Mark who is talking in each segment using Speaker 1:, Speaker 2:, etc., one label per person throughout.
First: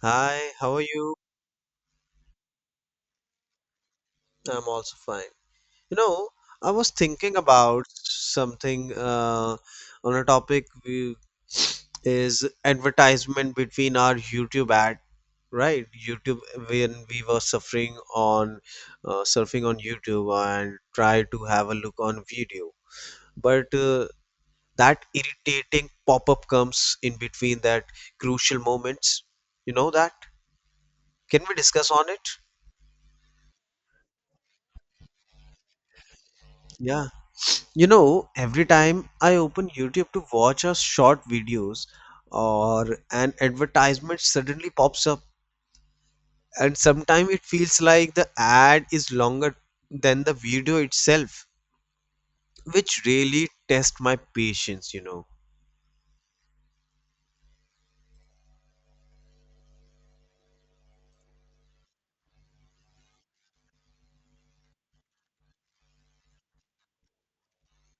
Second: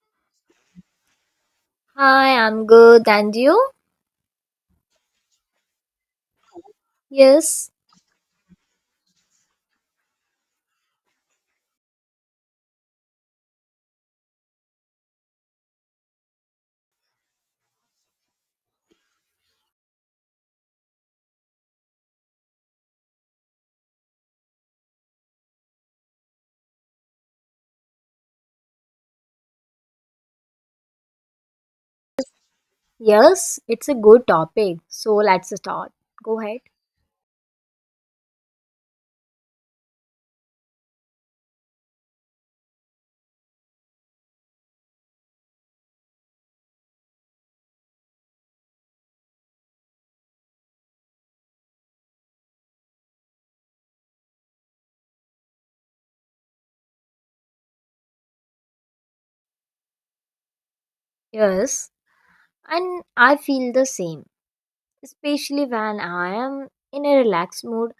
Speaker 1: Hi, how are you?
Speaker 2: Hi, I'm good. And you?
Speaker 1: I'm also fine. You know, I was thinking
Speaker 2: Yes,
Speaker 1: about something on a topic is advertisement between our YouTube ad, right? YouTube when we were suffering on surfing on YouTube and try to have a look on video, but that irritating pop-up comes in between that crucial moments. You know that? Can we discuss on it?
Speaker 2: yes, it's a good topic. So let's start. Go ahead.
Speaker 1: Yeah. You know, every time I open YouTube to watch a short videos or an advertisement suddenly pops up and sometimes it feels like the ad is longer than the video itself, which really tests my patience,
Speaker 2: Yes, and I feel the same, especially when I am in a relaxed mood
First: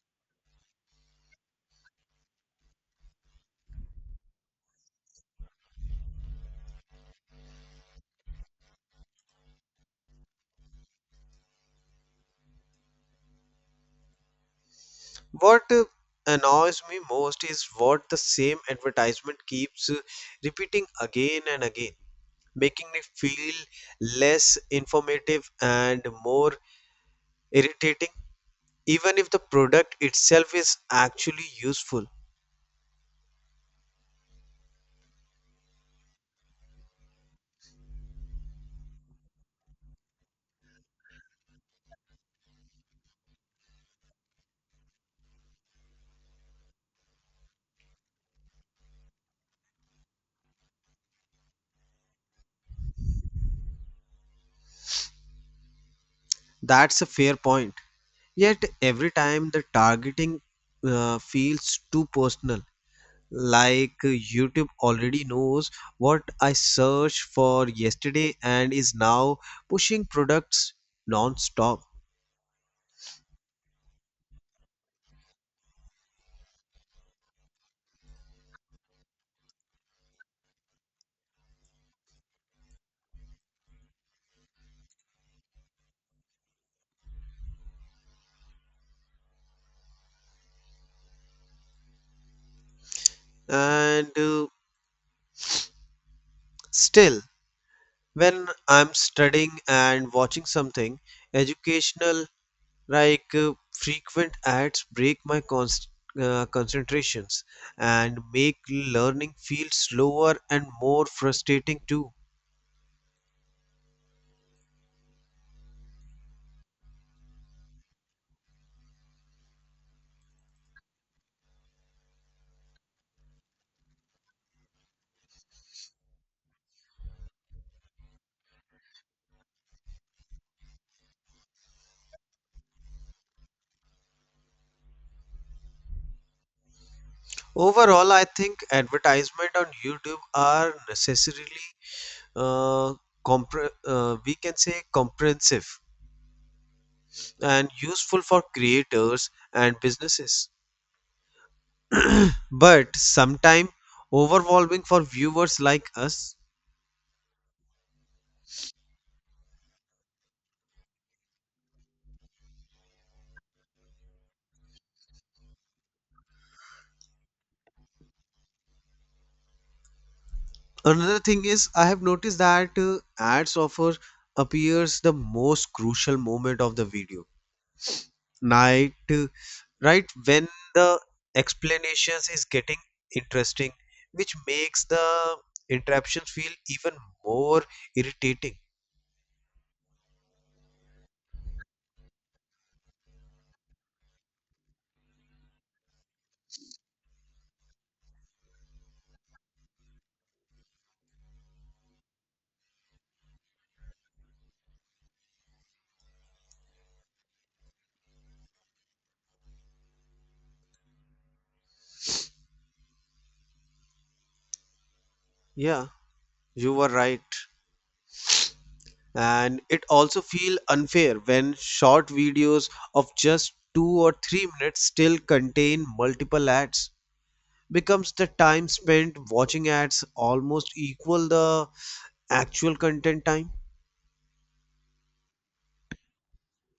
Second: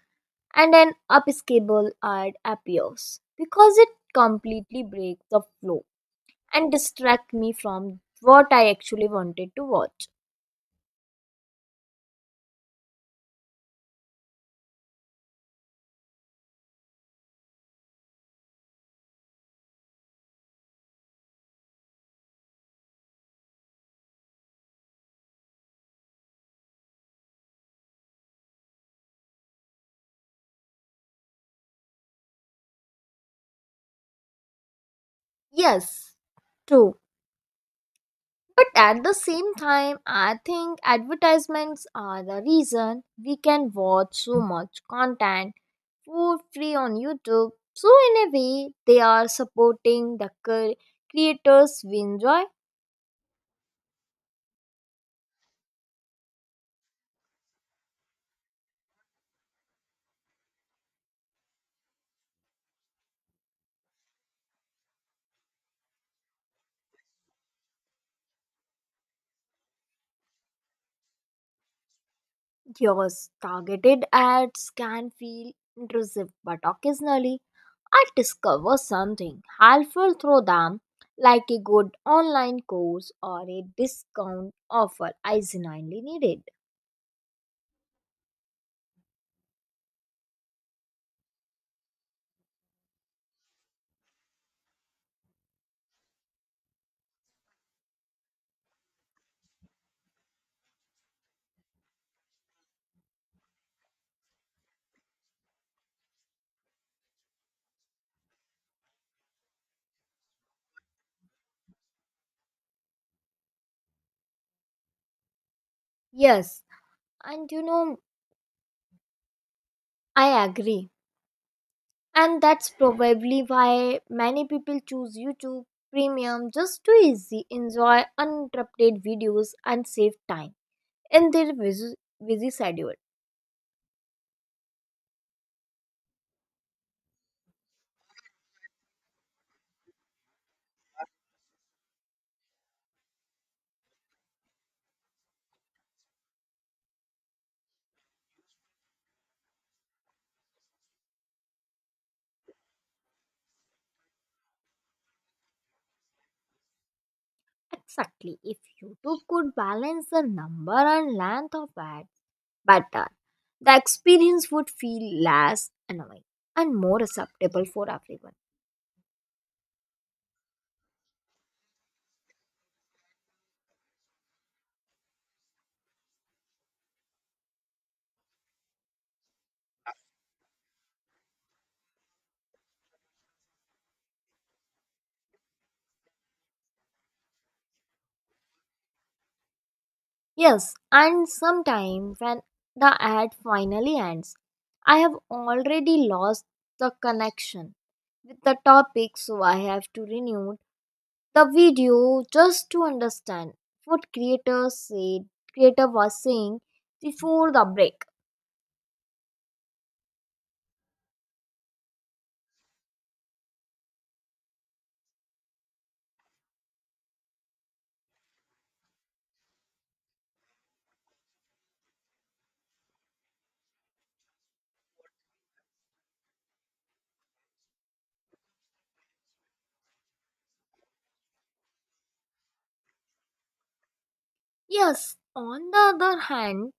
Speaker 2: and an upskable ad appears because it completely breaks the flow and distracts me from what I actually wanted to watch.
Speaker 1: What annoys me most is what the same advertisement keeps repeating again and again, making me feel less informative and more irritating even if the product itself is actually useful.
Speaker 2: Yes, true. But at the same time, I think advertisements are the reason we can watch so much content for free on YouTube. So, in a way, they are supporting the creators we enjoy.
Speaker 1: That's a fair point. Yet, every time the targeting feels too personal, like YouTube already knows what I searched for yesterday and is now pushing products non stop.
Speaker 2: Yours. Targeted ads can feel intrusive, but occasionally I discover something helpful through them, like a good online course or a discount offer I genuinely needed.
Speaker 1: And Still, when I'm studying and watching something educational. Like frequent ads break my concentrations and make learning feel slower and more frustrating too.
Speaker 2: Yes, and you know, I agree. And that's probably why many people choose YouTube Premium just to easy enjoy uninterrupted videos and save time in their busy schedule.
Speaker 1: Overall, I think advertisement on YouTube are necessarily uh, we can say comprehensive and useful for creators and businesses, but sometimes overwhelming for viewers like us.
Speaker 2: Exactly. If YouTube could balance the number and length of ads better, the experience would feel less annoying and more acceptable for everyone.
Speaker 1: Another thing is I have noticed that ads offer appears the most crucial moment of the video. Night Right when the explanations is getting interesting which makes the interruptions feel even more irritating.
Speaker 2: Yes, and sometimes when the ad finally ends, I have already lost the connection with the topic, so I have to renew the video just to understand what creator was saying before the break.
Speaker 1: Yeah, you were right. And it also feel unfair when short videos of just 2 or 3 minutes still contain multiple ads becomes the time spent watching ads almost equal the actual content time.
Speaker 2: Yes, on the other hand,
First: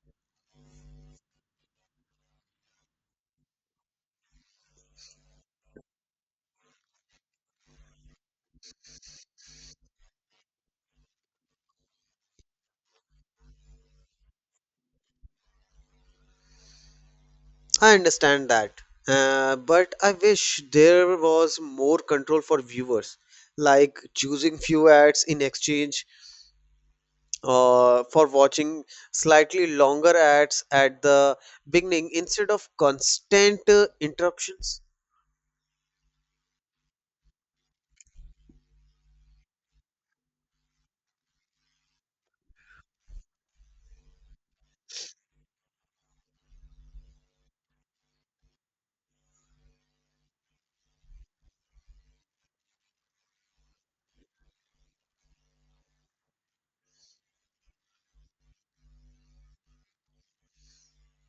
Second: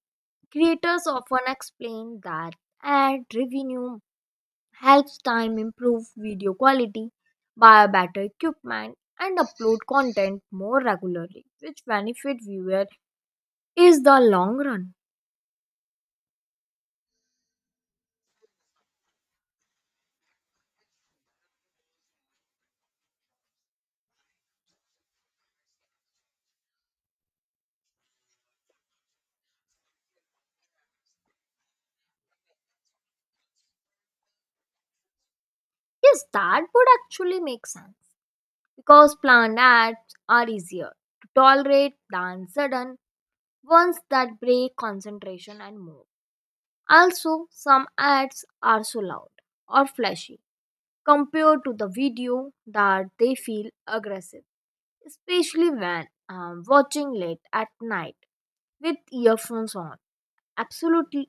Speaker 2: creators often explain that ad revenue helps time improve video quality, buy a better equipment, and upload content more regularly, which benefit viewer is the long run.
Speaker 1: I understand that, but I wish there was more control for viewers, like choosing few ads in exchange for watching slightly longer ads at the beginning instead of constant interruptions.
Speaker 2: Yes, that would actually make sense because planned ads are easier to tolerate than sudden ones that break concentration and mood. Also, some ads are so loud or flashy compared to the video that they feel aggressive, especially when watching late at night with earphones on. Absolutely,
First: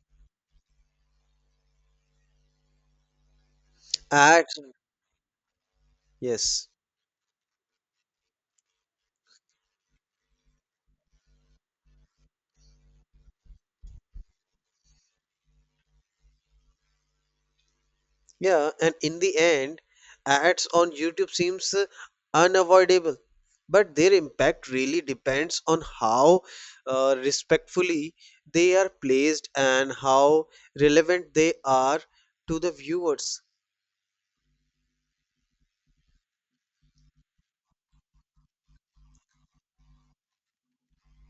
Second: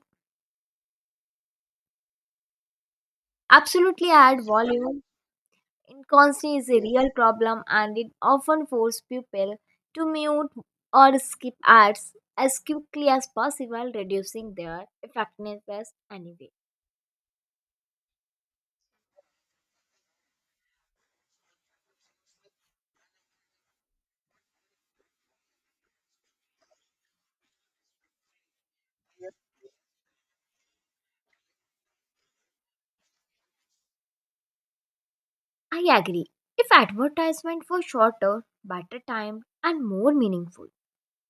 Speaker 2: absolutely, ad
Speaker 1: Ads,
Speaker 2: volume inconstancy
Speaker 1: yes.
Speaker 2: is a real problem and it often forces people to mute or skip ads as quickly as possible, reducing their effectiveness anyway.
Speaker 1: Yeah, and in the end, ads on YouTube seems unavoidable, but their impact really depends on how respectfully they are placed and how relevant they are to the viewers.
Speaker 2: I agree. If advertisement were shorter, better timed, and more meaningful,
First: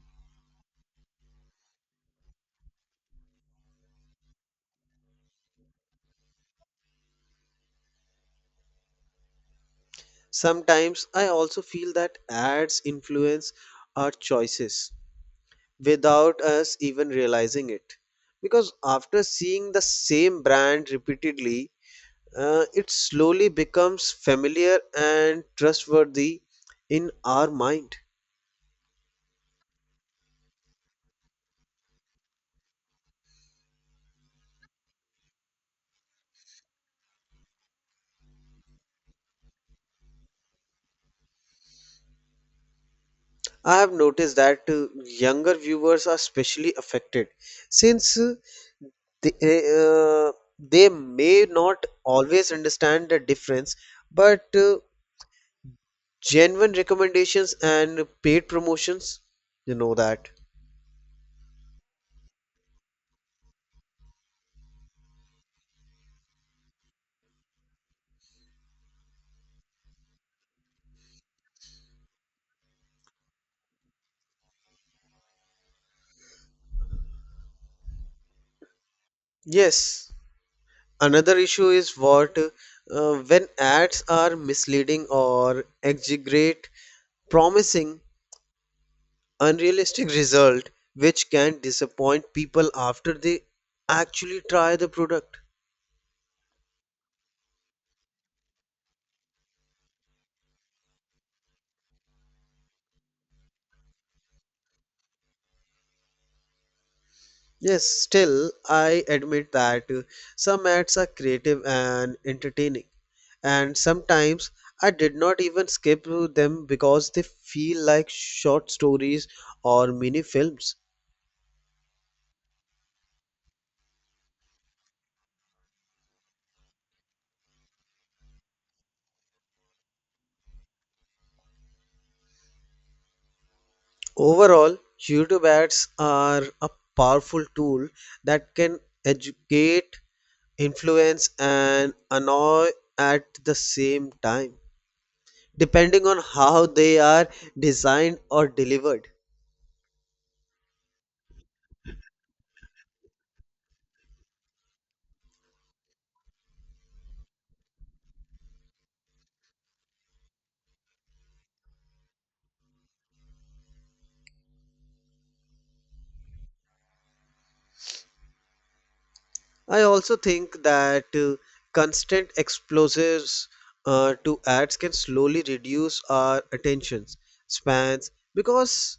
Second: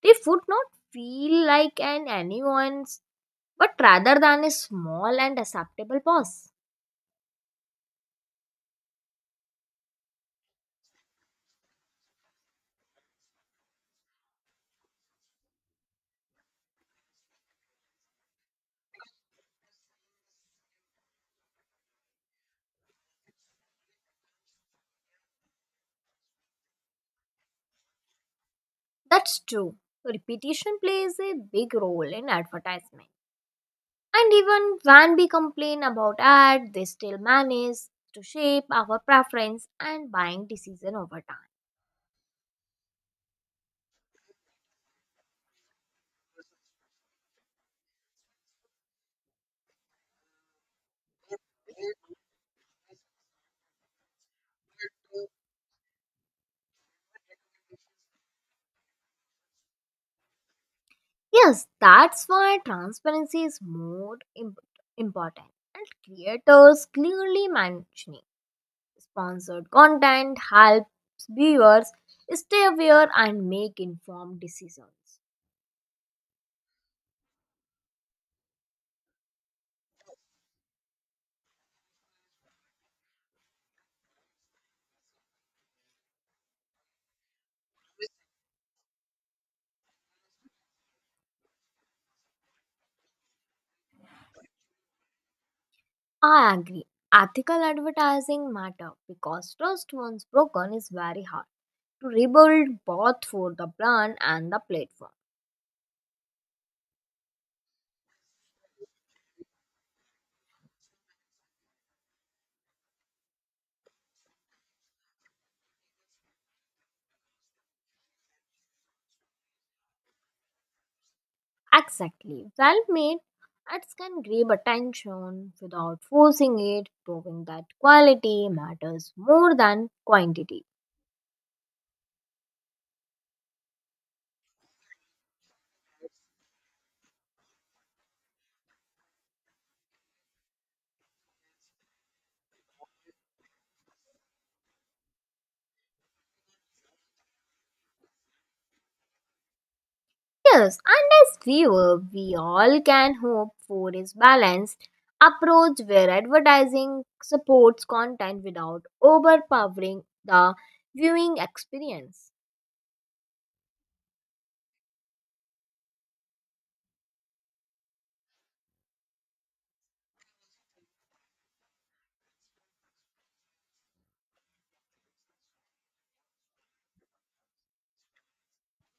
Speaker 2: they would not feel like an anyone's, but rather than a small and acceptable boss.
Speaker 1: Sometimes I also feel that ads influence our choices without us even realizing it. Because after seeing the same brand repeatedly, it slowly becomes familiar and trustworthy in our mind.
Speaker 2: That's true. Repetition plays a big role in advertisement. And even when we complain about ads, they still manage to shape our preference and buying decision over time.
Speaker 1: I have noticed that younger viewers are especially affected since they, uh, they may not always understand the difference, but genuine recommendations and paid promotions, you know that.
Speaker 2: Yes, that's why transparency is more important. And creators clearly mentioning sponsored content helps viewers stay aware and make informed decisions.
Speaker 1: Yes, another issue is what when ads are misleading or exaggerate promising unrealistic result which can disappoint people after they actually try the product.
Speaker 2: I agree. Ethical advertising matter because trust once broken is very hard to rebuild both for the brand and the platform.
Speaker 1: Yes, still, I admit that some ads are creative and entertaining, and sometimes I did not even skip through them because they feel like short stories or mini films.
Speaker 2: Exactly. Well made ads can grab attention without forcing it, proving that quality matters more than quantity.
Speaker 1: Overall, YouTube ads are a powerful tool that can educate, influence, and annoy at the same time, depending on how they are designed or delivered.
Speaker 2: Yes, and as viewer, we all can hope for is balanced approach where advertising supports content without overpowering the viewing experience.
Speaker 1: I also think that constant explosives to ads can slowly reduce our attention spans because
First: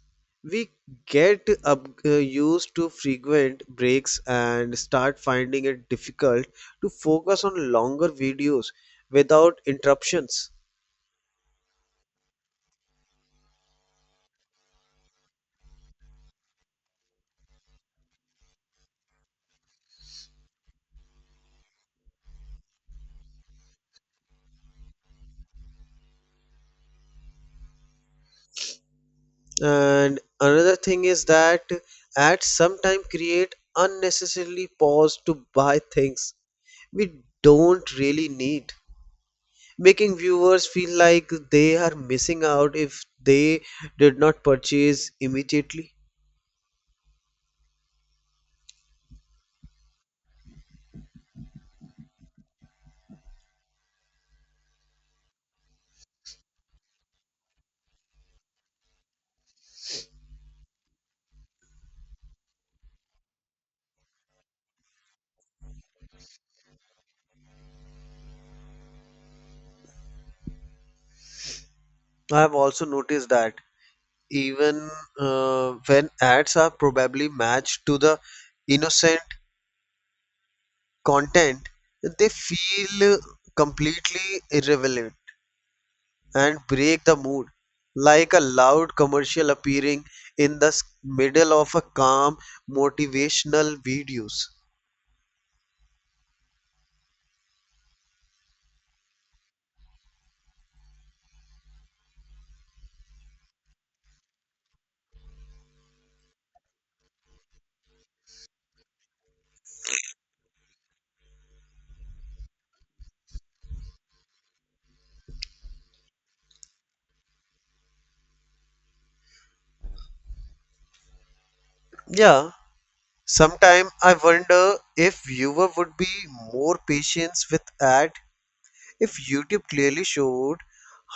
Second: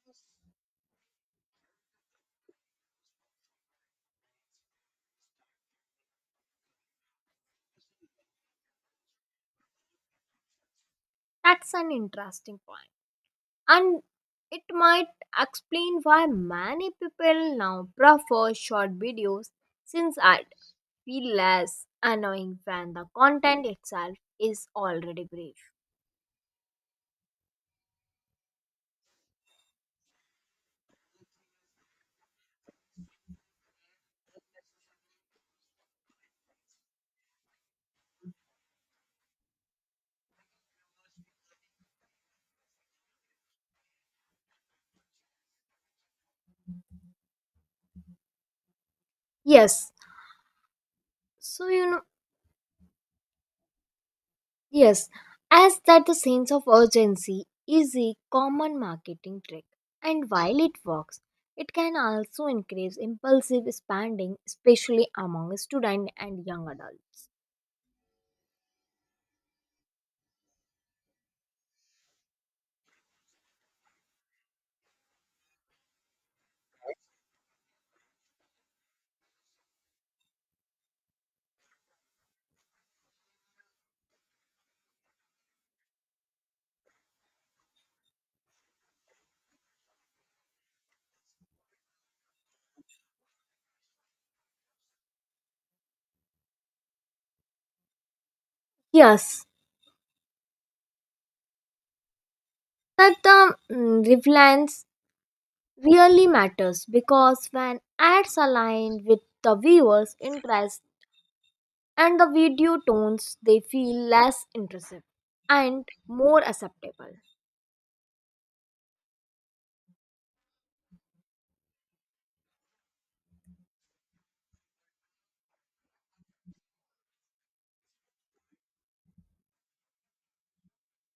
Speaker 1: we get used to frequent breaks and start finding it difficult to focus on longer videos without interruptions.
Speaker 2: That's an interesting point. And it might explain why many people now prefer short videos since it feel less annoying when the content itself is already brief.
Speaker 1: And another thing is that ads sometimes create unnecessarily pause to buy things we don't really need making viewers feel like they are missing out if they did not purchase immediately.
Speaker 2: Yes, so you know, yes, as that the sense of urgency is a common marketing trick, and while it works, it can also increase impulsive spending, especially among students and young adults.
Speaker 1: I have also noticed that even when ads are probably matched to the innocent content, they feel completely irrelevant and break the mood, like a loud commercial appearing in the middle of a calm motivational videos.
Speaker 2: Yes, that the reliance really matters because when ads align with the viewer's interest and the video tones, they feel less intrusive and more acceptable.
Speaker 1: Yeah. Sometimes I wonder if viewer would be more patient with ad if YouTube clearly showed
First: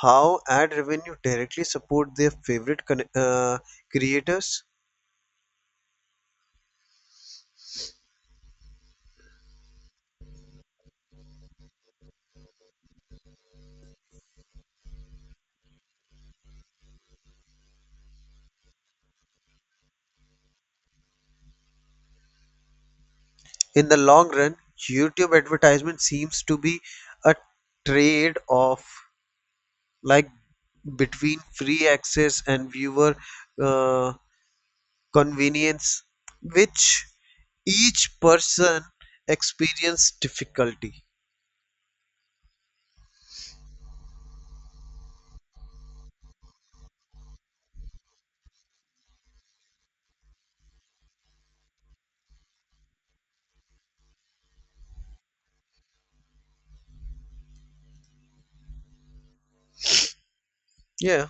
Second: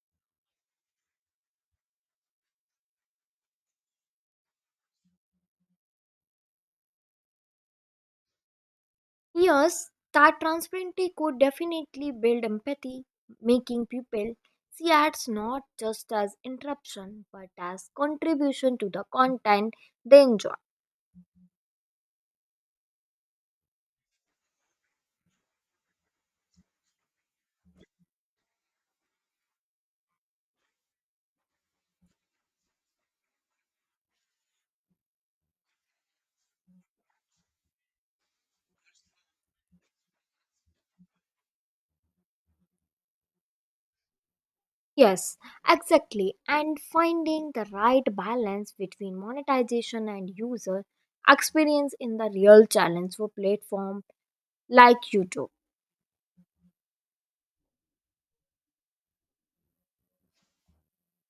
Speaker 1: how ad revenue directly support their favorite creators.
Speaker 2: Yes, that transparency could definitely build empathy, making people see ads not just as interruption but as contribution to the content they enjoy.
Speaker 1: In the long run, YouTube advertisement seems to be a trade-off, like between free access and viewer uh, convenience, which each person experience difficulty.
Speaker 2: Yes, exactly. And finding the right balance between monetization and user experience in the real challenge for platform like YouTube.
Speaker 1: Yeah.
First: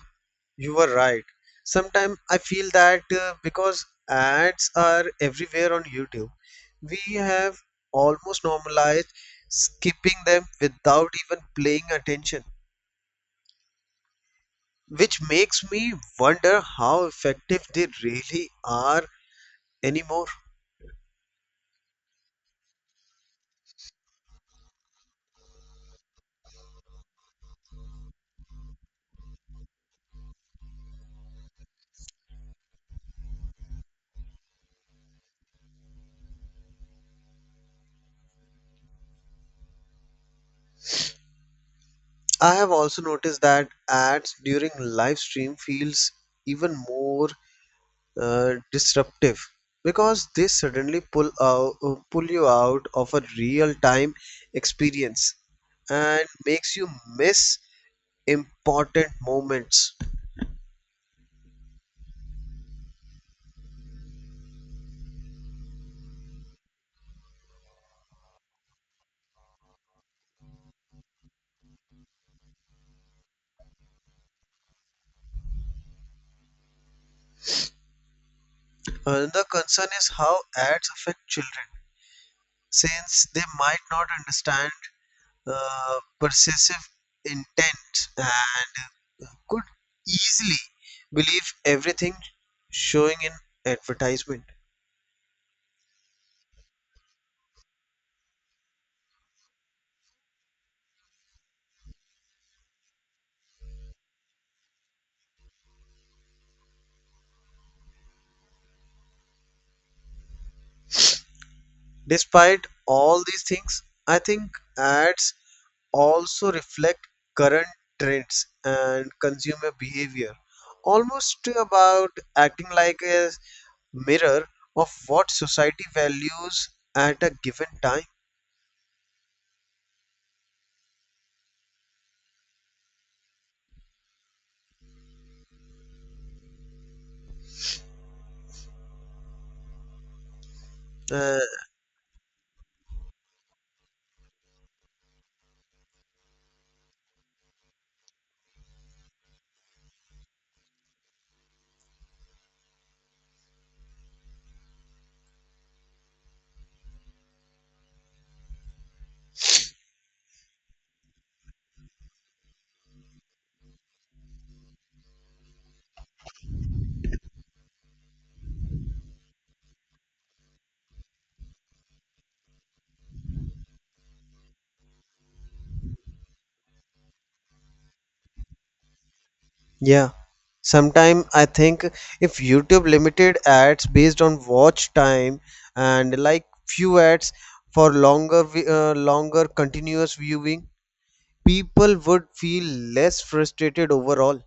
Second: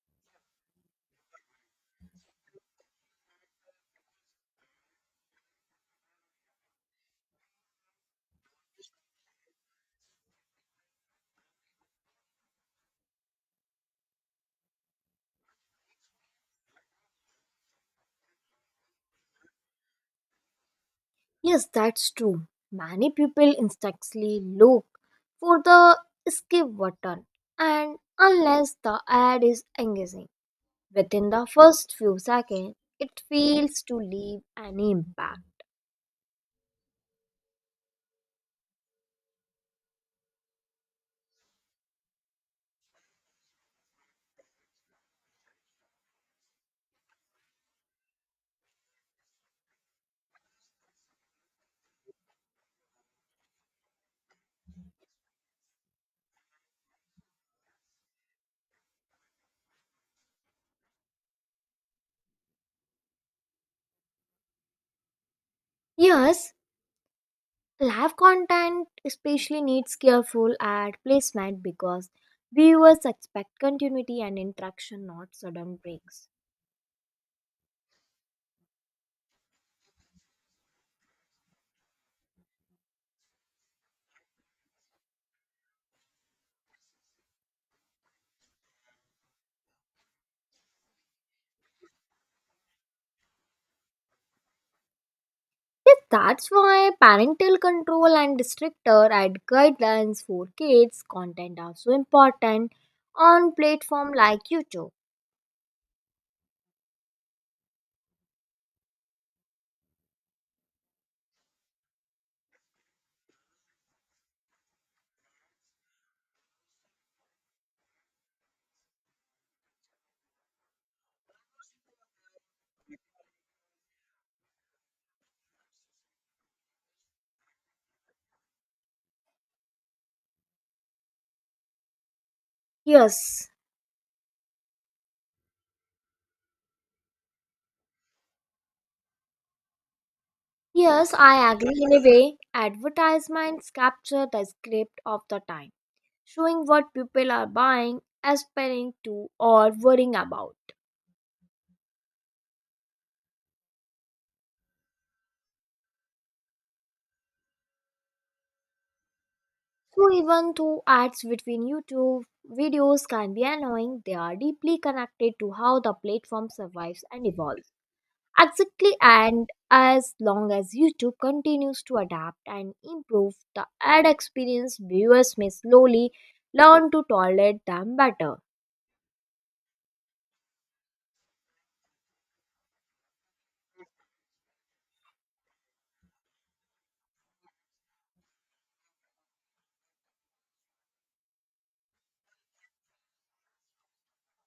Speaker 1: You were right. Sometimes I feel that because ads are everywhere on YouTube, we have almost normalized skipping them without even paying attention, which makes me wonder how effective they really are anymore.
Speaker 2: Yes, that's true. Many people instantly look for the skip button and unless the ad is engaging within the first few seconds, it fails to leave any impact.
Speaker 1: I have also noticed that ads during live stream feels even more disruptive because they suddenly pull you out of a real time experience and makes you miss important moments.
Speaker 2: Yes, live content especially needs careful ad placement because viewers expect continuity and interaction, not sudden breaks.
Speaker 1: Another concern is how ads affect children, since they might not understand persuasive intent and could easily believe everything showing in advertisement.
Speaker 2: Yes, that's why parental control and stricter ad guidelines for kids content are so important on platform like YouTube.
Speaker 1: Despite all these things, I think ads also reflect current trends and consumer behavior, almost about acting like a mirror of what society values at a given time.
Speaker 2: Yes, yes,
Speaker 1: Uh,
Speaker 2: I agree in a way. Advertisements capture the script of the time, showing what people are buying, aspiring to, or worrying about. So even though ads between YouTube videos can be annoying, they are deeply connected to how the platform survives and evolves. Exactly, and as long as YouTube continues to adapt and improve the ad experience, viewers may slowly learn to tolerate them better.
Speaker 1: yeah, sometimes I think if YouTube limited ads based on watch time and like few ads for longer, longer continuous viewing, people would feel less frustrated overall.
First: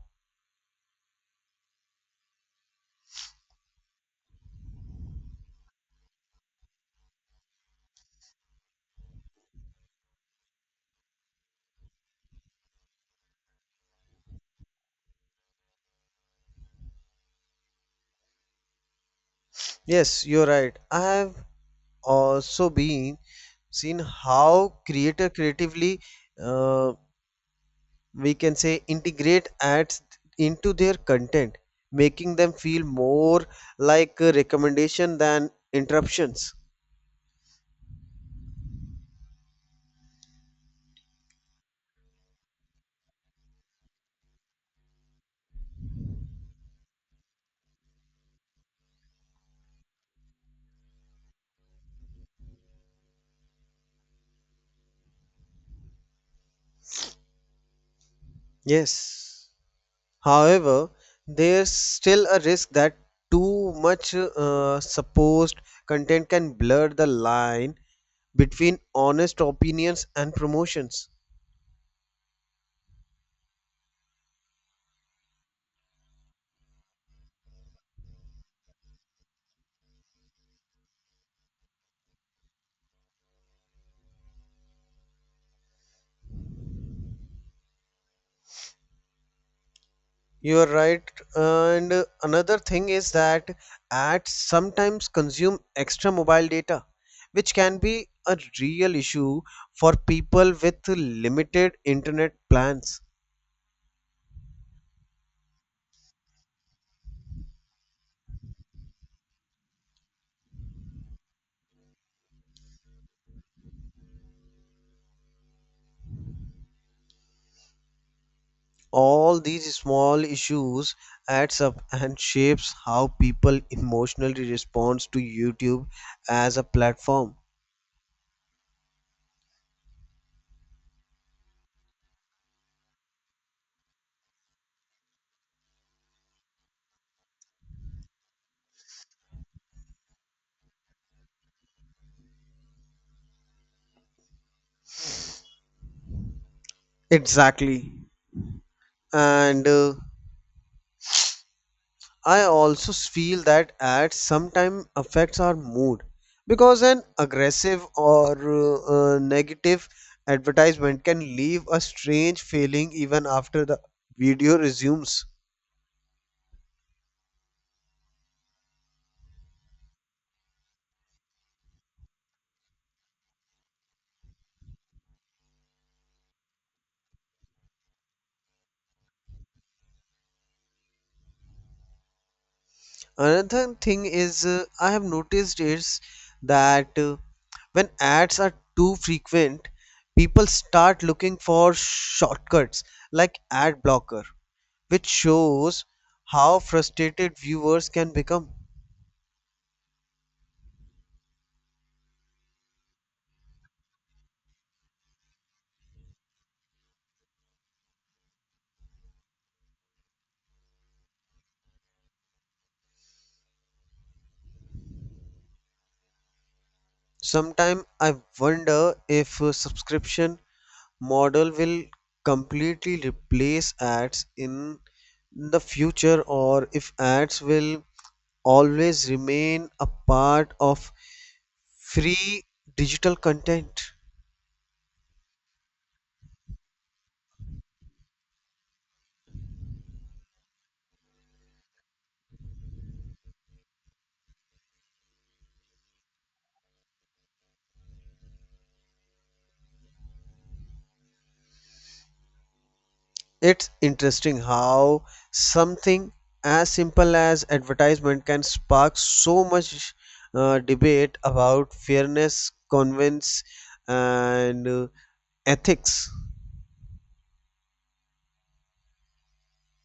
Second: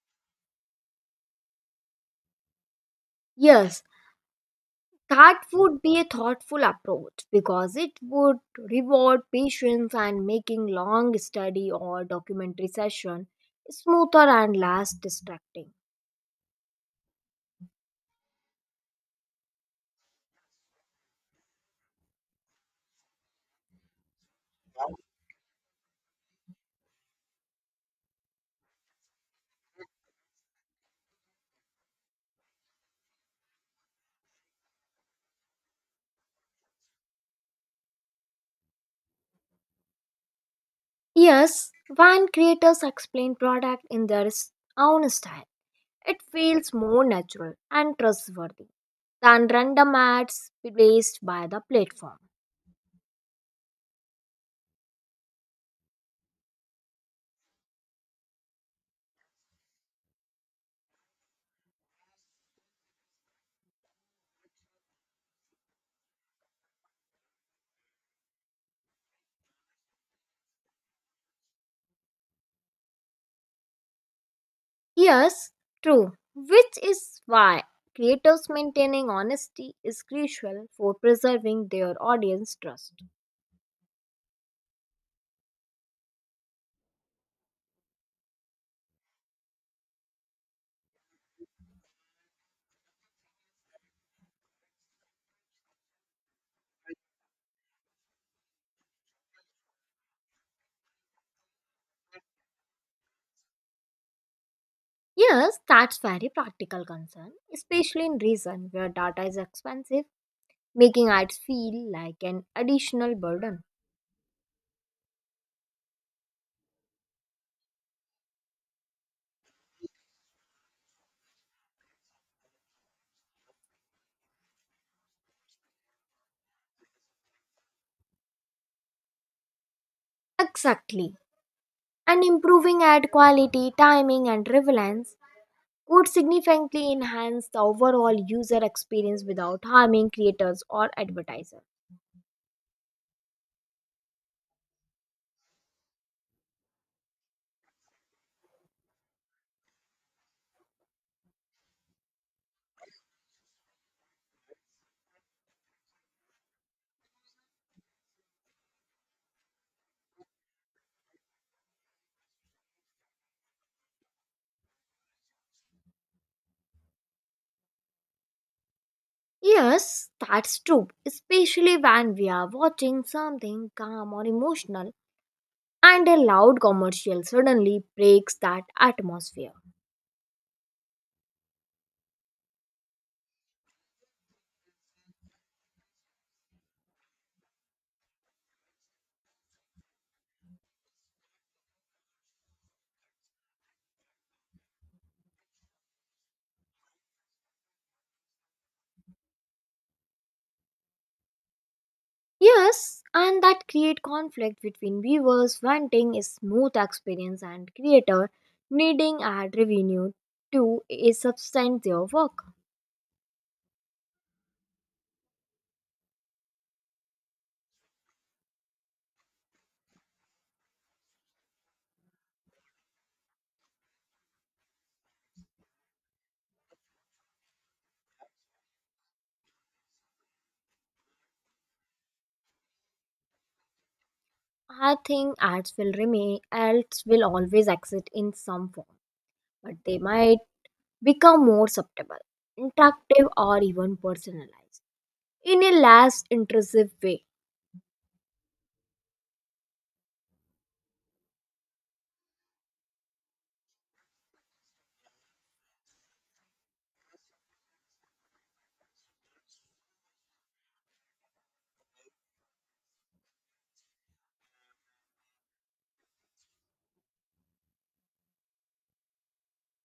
Speaker 2: Yes, that would be a thoughtful approach because it would reward patience and making long study or documentary session smoother and less distracting.
Speaker 1: Yes, you're right. I have also been seen how creator creatively uh, we can say integrate ads into their content, making them feel more like a recommendation than interruptions.
Speaker 2: Yes, when creators explain product in their own style, it feels more natural and trustworthy than random ads placed by the platform.
Speaker 1: Yes. However, there's still a risk that too much supposed content can blur the line between honest opinions and promotions.
Speaker 2: Yes, true, which is why creators maintaining honesty is crucial for preserving their audience trust.
Speaker 1: You are right. And another thing is that ads sometimes consume extra mobile data, which can be a real issue for people with limited internet plans.
Speaker 2: Yes, that's very practical concern, especially in reason where data is expensive, making ads feel like an additional burden.
Speaker 1: All these small issues adds up and shapes how people emotionally responds to YouTube as a platform.
Speaker 2: Exactly. And improving ad quality, timing, and relevance would significantly enhance the overall user experience without harming creators or advertisers.
Speaker 1: Exactly. And I also feel that ads sometimes affects our mood because an aggressive or negative advertisement can leave a strange feeling even after the video resumes.
Speaker 2: Yes, that's true, especially when we are watching something calm or emotional and a loud commercial suddenly breaks that atmosphere.
Speaker 1: Another thing is I have noticed is that when ads are too frequent, people start looking for shortcuts like ad blocker, which shows how frustrated viewers can become.
Speaker 2: Yes, and that create conflict between viewers wanting a smooth experience and creator needing ad revenue to a substantial work.
Speaker 1: Sometime I wonder if a subscription model will completely replace ads in the future or if ads will always remain a part of free digital content.
Speaker 2: I think ads will remain, ads will always exist in some form, but they might become more subtle, interactive, or even personalized in a less intrusive way.
Speaker 1: It's interesting how something as simple as advertisement can spark so much debate about fairness, convenience, and ethics.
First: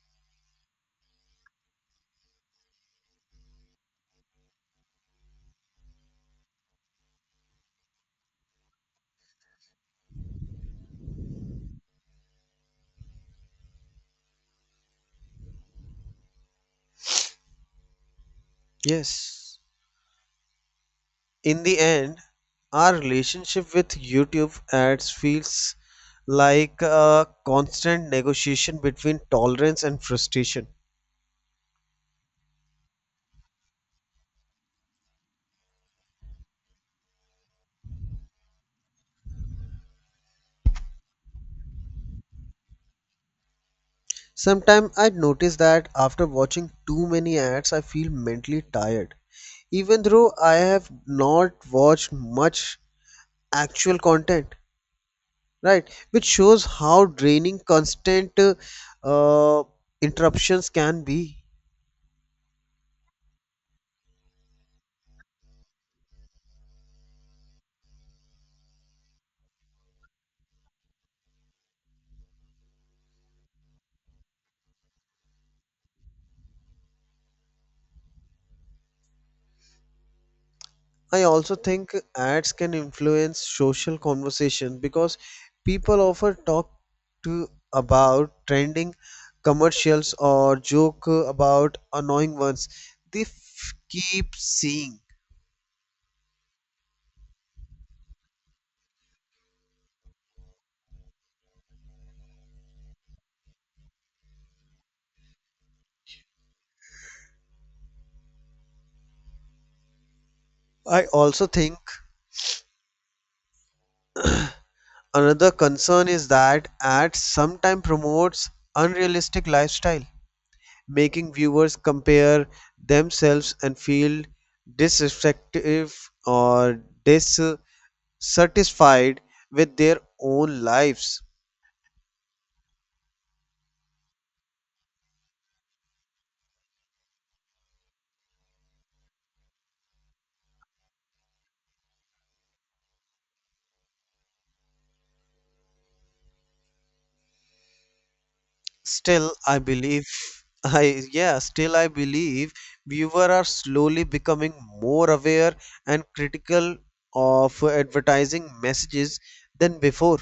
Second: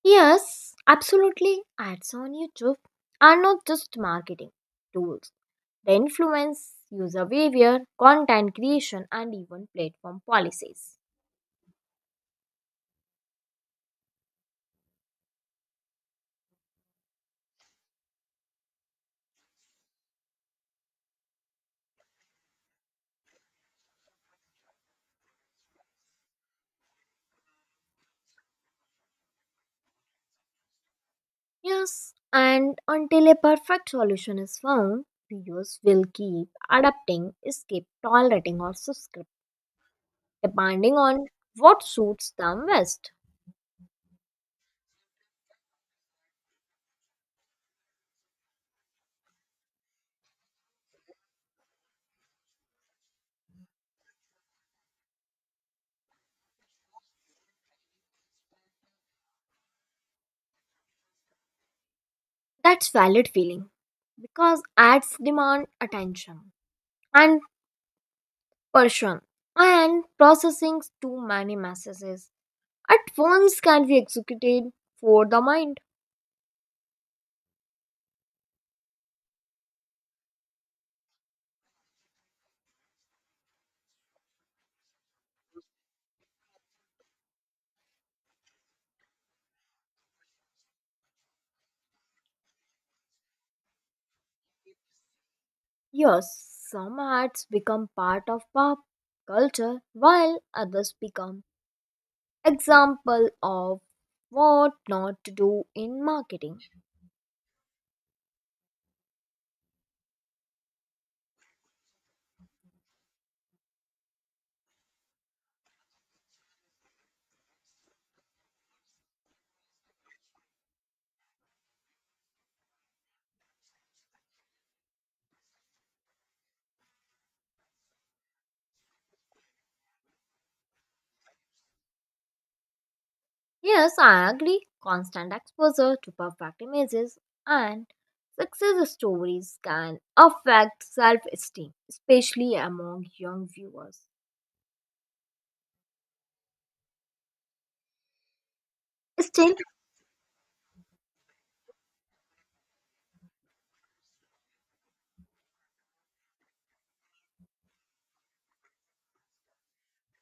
Speaker 2: Yes, absolutely. Ads on YouTube are not just marketing tools, they influence user behavior, content creation, and even platform policies.
Speaker 1: Yes. In the end, our relationship with YouTube ads feels like a constant negotiation between tolerance and frustration.
Speaker 2: Yes, and until a perfect solution is found, viewers will keep adapting, escape tolerating or subscribe, depending on what suits them best.
Speaker 1: Sometimes I notice that after watching too many ads, I feel mentally tired, even though I have not watched much actual content, right? Which shows how draining constant uh, interruptions can be.
Speaker 2: That's valid feeling because ads demand attention and passion and processing too many messages at once can be executed for the mind.
Speaker 1: I also think ads can influence social conversation because people often talk to about trending commercials or joke about annoying ones they keep seeing.
Speaker 2: Yes, some ads become part of pop culture while others become example of what not to do in marketing.
Speaker 1: I also think another concern is that ads sometimes promotes unrealistic lifestyle, making viewers compare themselves and feel disrespective or dis satisfied with their own lives.
Speaker 2: Yes, I agree. Constant exposure to perfect images and success stories can affect self esteem, especially among young viewers.
Speaker 1: Still,
Speaker 2: Still,
Speaker 1: I believe, I yeah, still I believe viewers are slowly becoming more aware and critical of advertising messages than before.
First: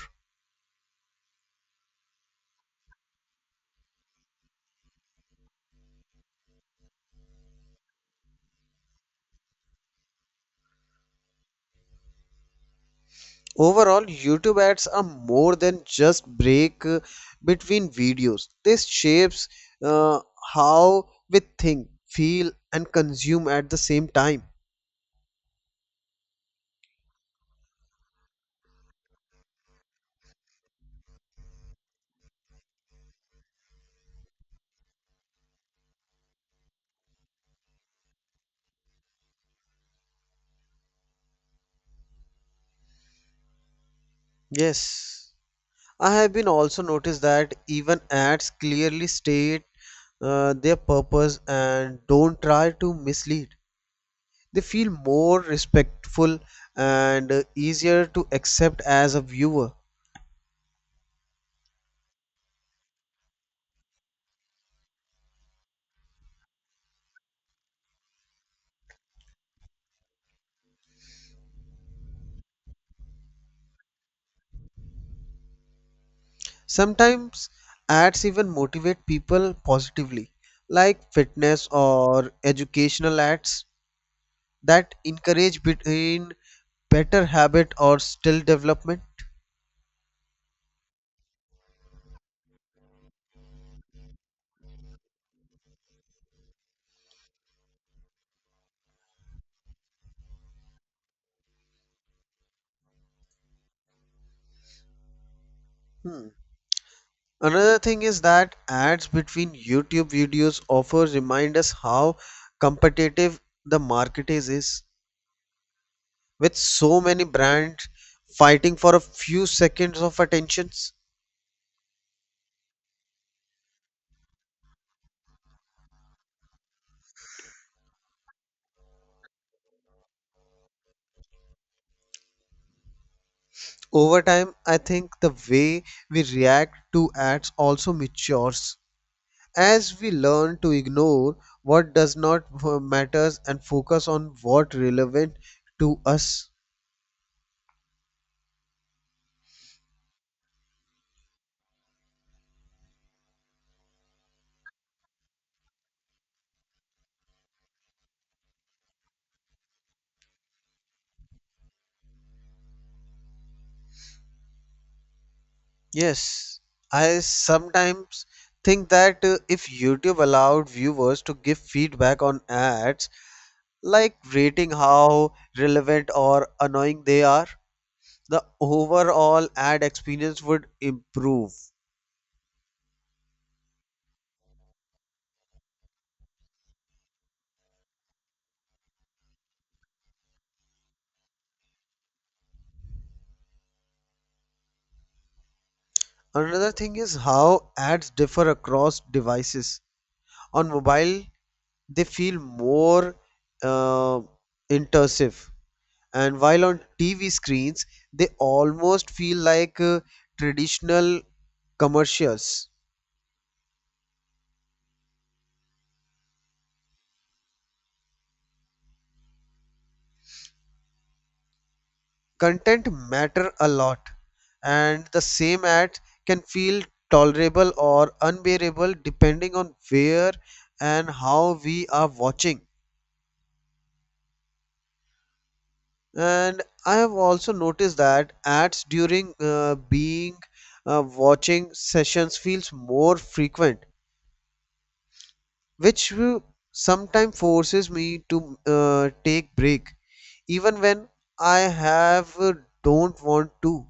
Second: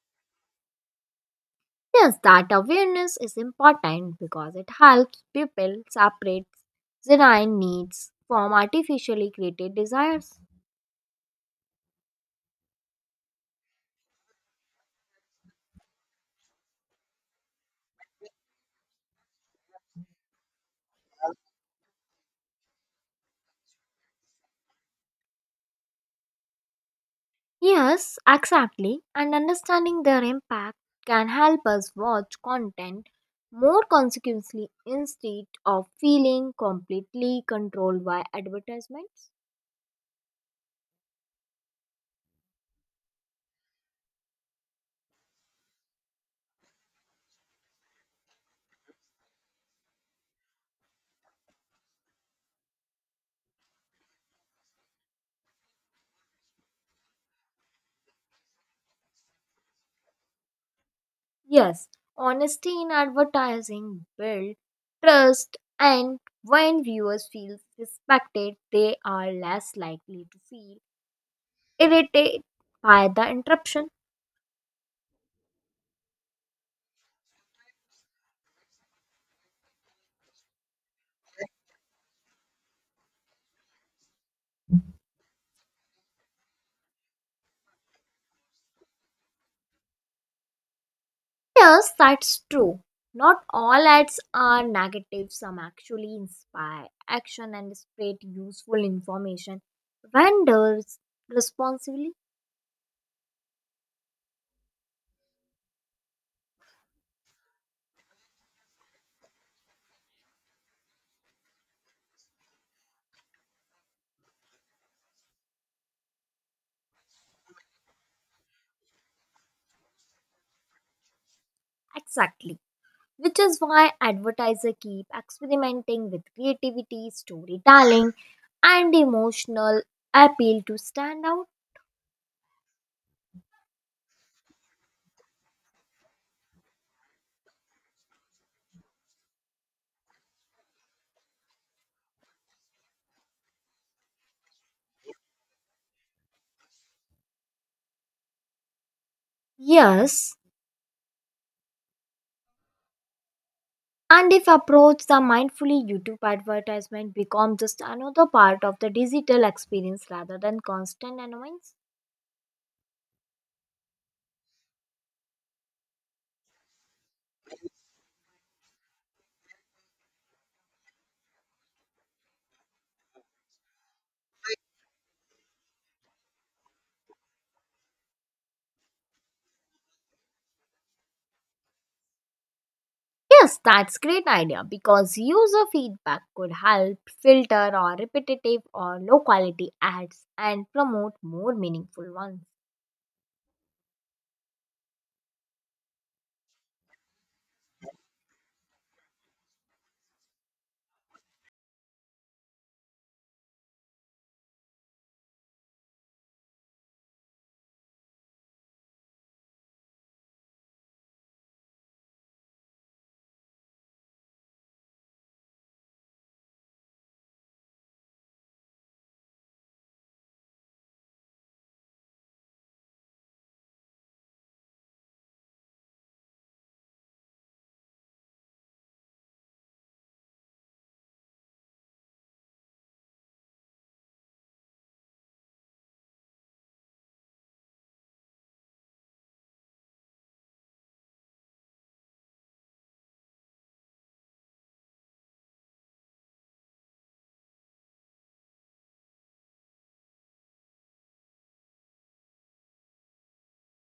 Speaker 2: yes, that awareness is important because it helps people separate genuine needs from artificially created desires.
Speaker 1: Overall, YouTube ads are more than just break between videos. This shapes uh, how we think, feel, and consume at the same time.
Speaker 2: Yes, exactly. And understanding their impact can help us watch content more consequently instead of feeling completely controlled by advertisements.
Speaker 1: Yes. I have been also noticed that even ads clearly state their purpose and don't try to mislead. They feel more respectful and easier to accept as a viewer.
Speaker 2: Yes, honesty in advertising builds trust and when viewers feel respected, they are less likely to feel irritated by the interruption.
Speaker 1: Sometimes ads even motivate people positively, like fitness or educational ads that encourage between better habit or skill development.
Speaker 2: Yes, that's true. Not all ads are negative, some actually inspire action and spread useful information. Vendors responsibly,
Speaker 1: Hmm. Another thing is that ads between YouTube videos offer remind us how competitive the market is with so many brands fighting for a few seconds of attentions.
Speaker 2: exactly. Which is why advertisers keep experimenting with creativity, storytelling, and emotional appeal to stand out.
Speaker 1: Over time, I think the way we react to ads also matures as we learn to ignore what does not matter and focus on what relevant to us.
Speaker 2: Yes, and if approached the mindfully, YouTube advertisement becomes just another part of the digital experience rather than constant annoyance.
Speaker 1: Yes, I sometimes think that if YouTube allowed viewers to give feedback on ads, like rating how relevant or annoying they are, the overall ad experience would improve.
Speaker 2: Yes, that's great idea because user feedback could help filter or repetitive or low quality ads and promote more meaningful ones.
Speaker 1: Another thing is how ads differ across devices. On mobile, they feel more uh, intrusive and while on TV screens, they almost feel like traditional commercials. Content matter a lot, and the same ad can feel tolerable or unbearable depending on where and how we are watching. And I have also noticed that ads during being watching sessions feels more frequent which will sometimes forces me to take break even when I have don't want to.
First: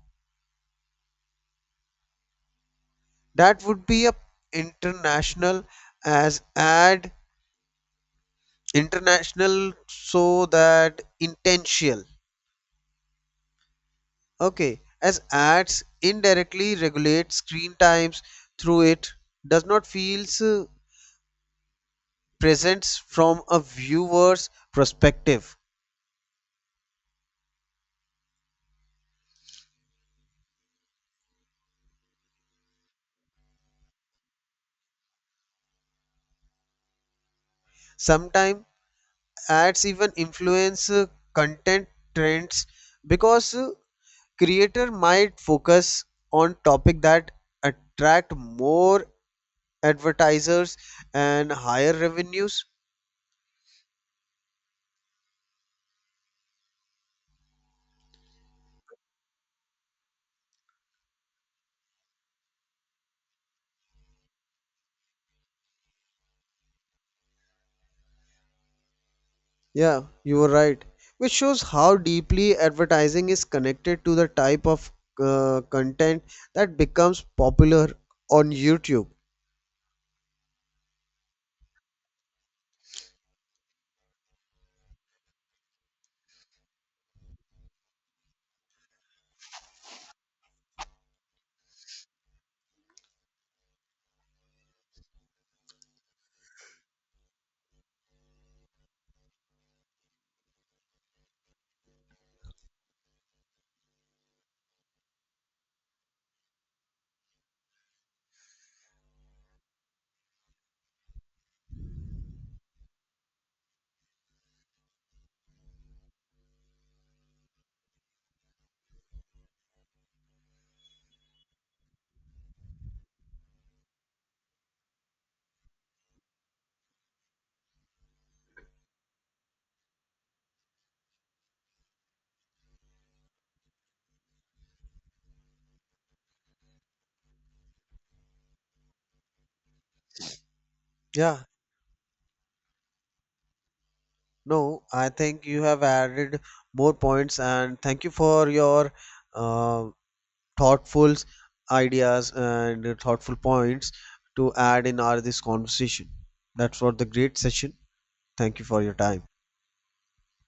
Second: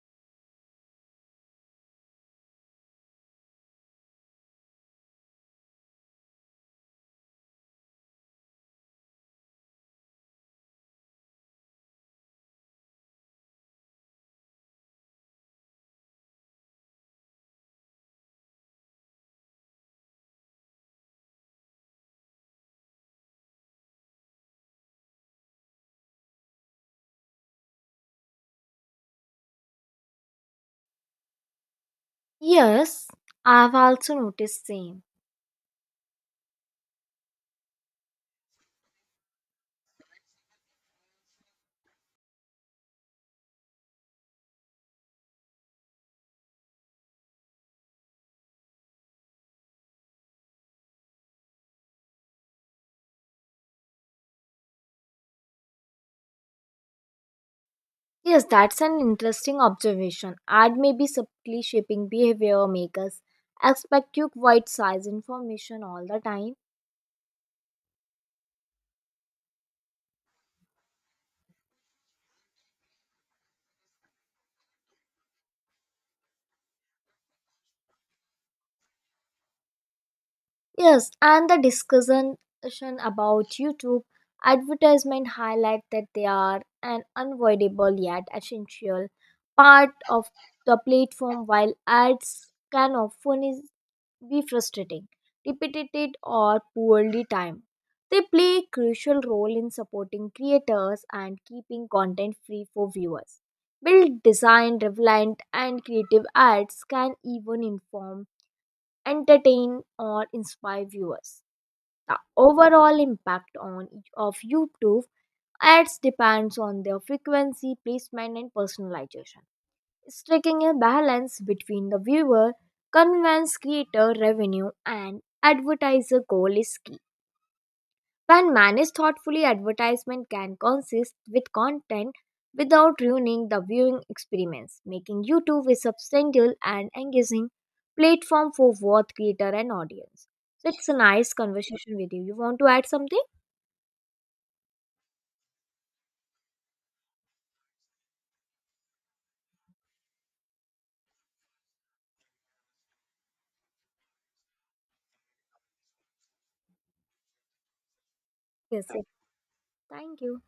Speaker 1: That would be a international as add international so that intentional. Okay, as ads indirectly regulate screen times through it does not feels presents from a viewer's perspective.
Speaker 2: Yes, I've also noticed same.
Speaker 1: Sometimes ads even influence content trends because creator might focus on topic that attract more advertisers and higher revenues.
Speaker 2: Yes, that's an interesting observation. Ad may be subtly shaping behavior makers expect you quite size information all the time.
Speaker 1: Yeah, you were right, which shows how deeply advertising is connected to the type of content that becomes popular on YouTube.
Speaker 2: Yes, and the discussion about YouTube advertisement highlight that they are an unavoidable yet essential part of the platform while ads can often is, be frustrating, repetitive or poorly timed. They play a crucial role in supporting creators and keeping content free for viewers. Build design, relevant and creative ads can even inform, entertain or inspire viewers the overall impact on each of YouTube ads depends on their frequency, placement, and personalization. Striking a balance between the viewer, convenience, creator revenue, and advertiser goal is key. When managed thoughtfully, advertisement can consist with content without ruining the viewing experience, making YouTube a substantial and engaging platform for both creator and audience. So it's a nice
Speaker 1: Yeah,
Speaker 2: conversation with you. You want to add something?
Speaker 1: no, I think you have added more points and thank you for your uh, thoughtful ideas and thoughtful points to add in our this conversation. That's what the great session. Thank you for
Speaker 2: Yes,
Speaker 1: your
Speaker 2: yes.
Speaker 1: time.
Speaker 2: Thank you.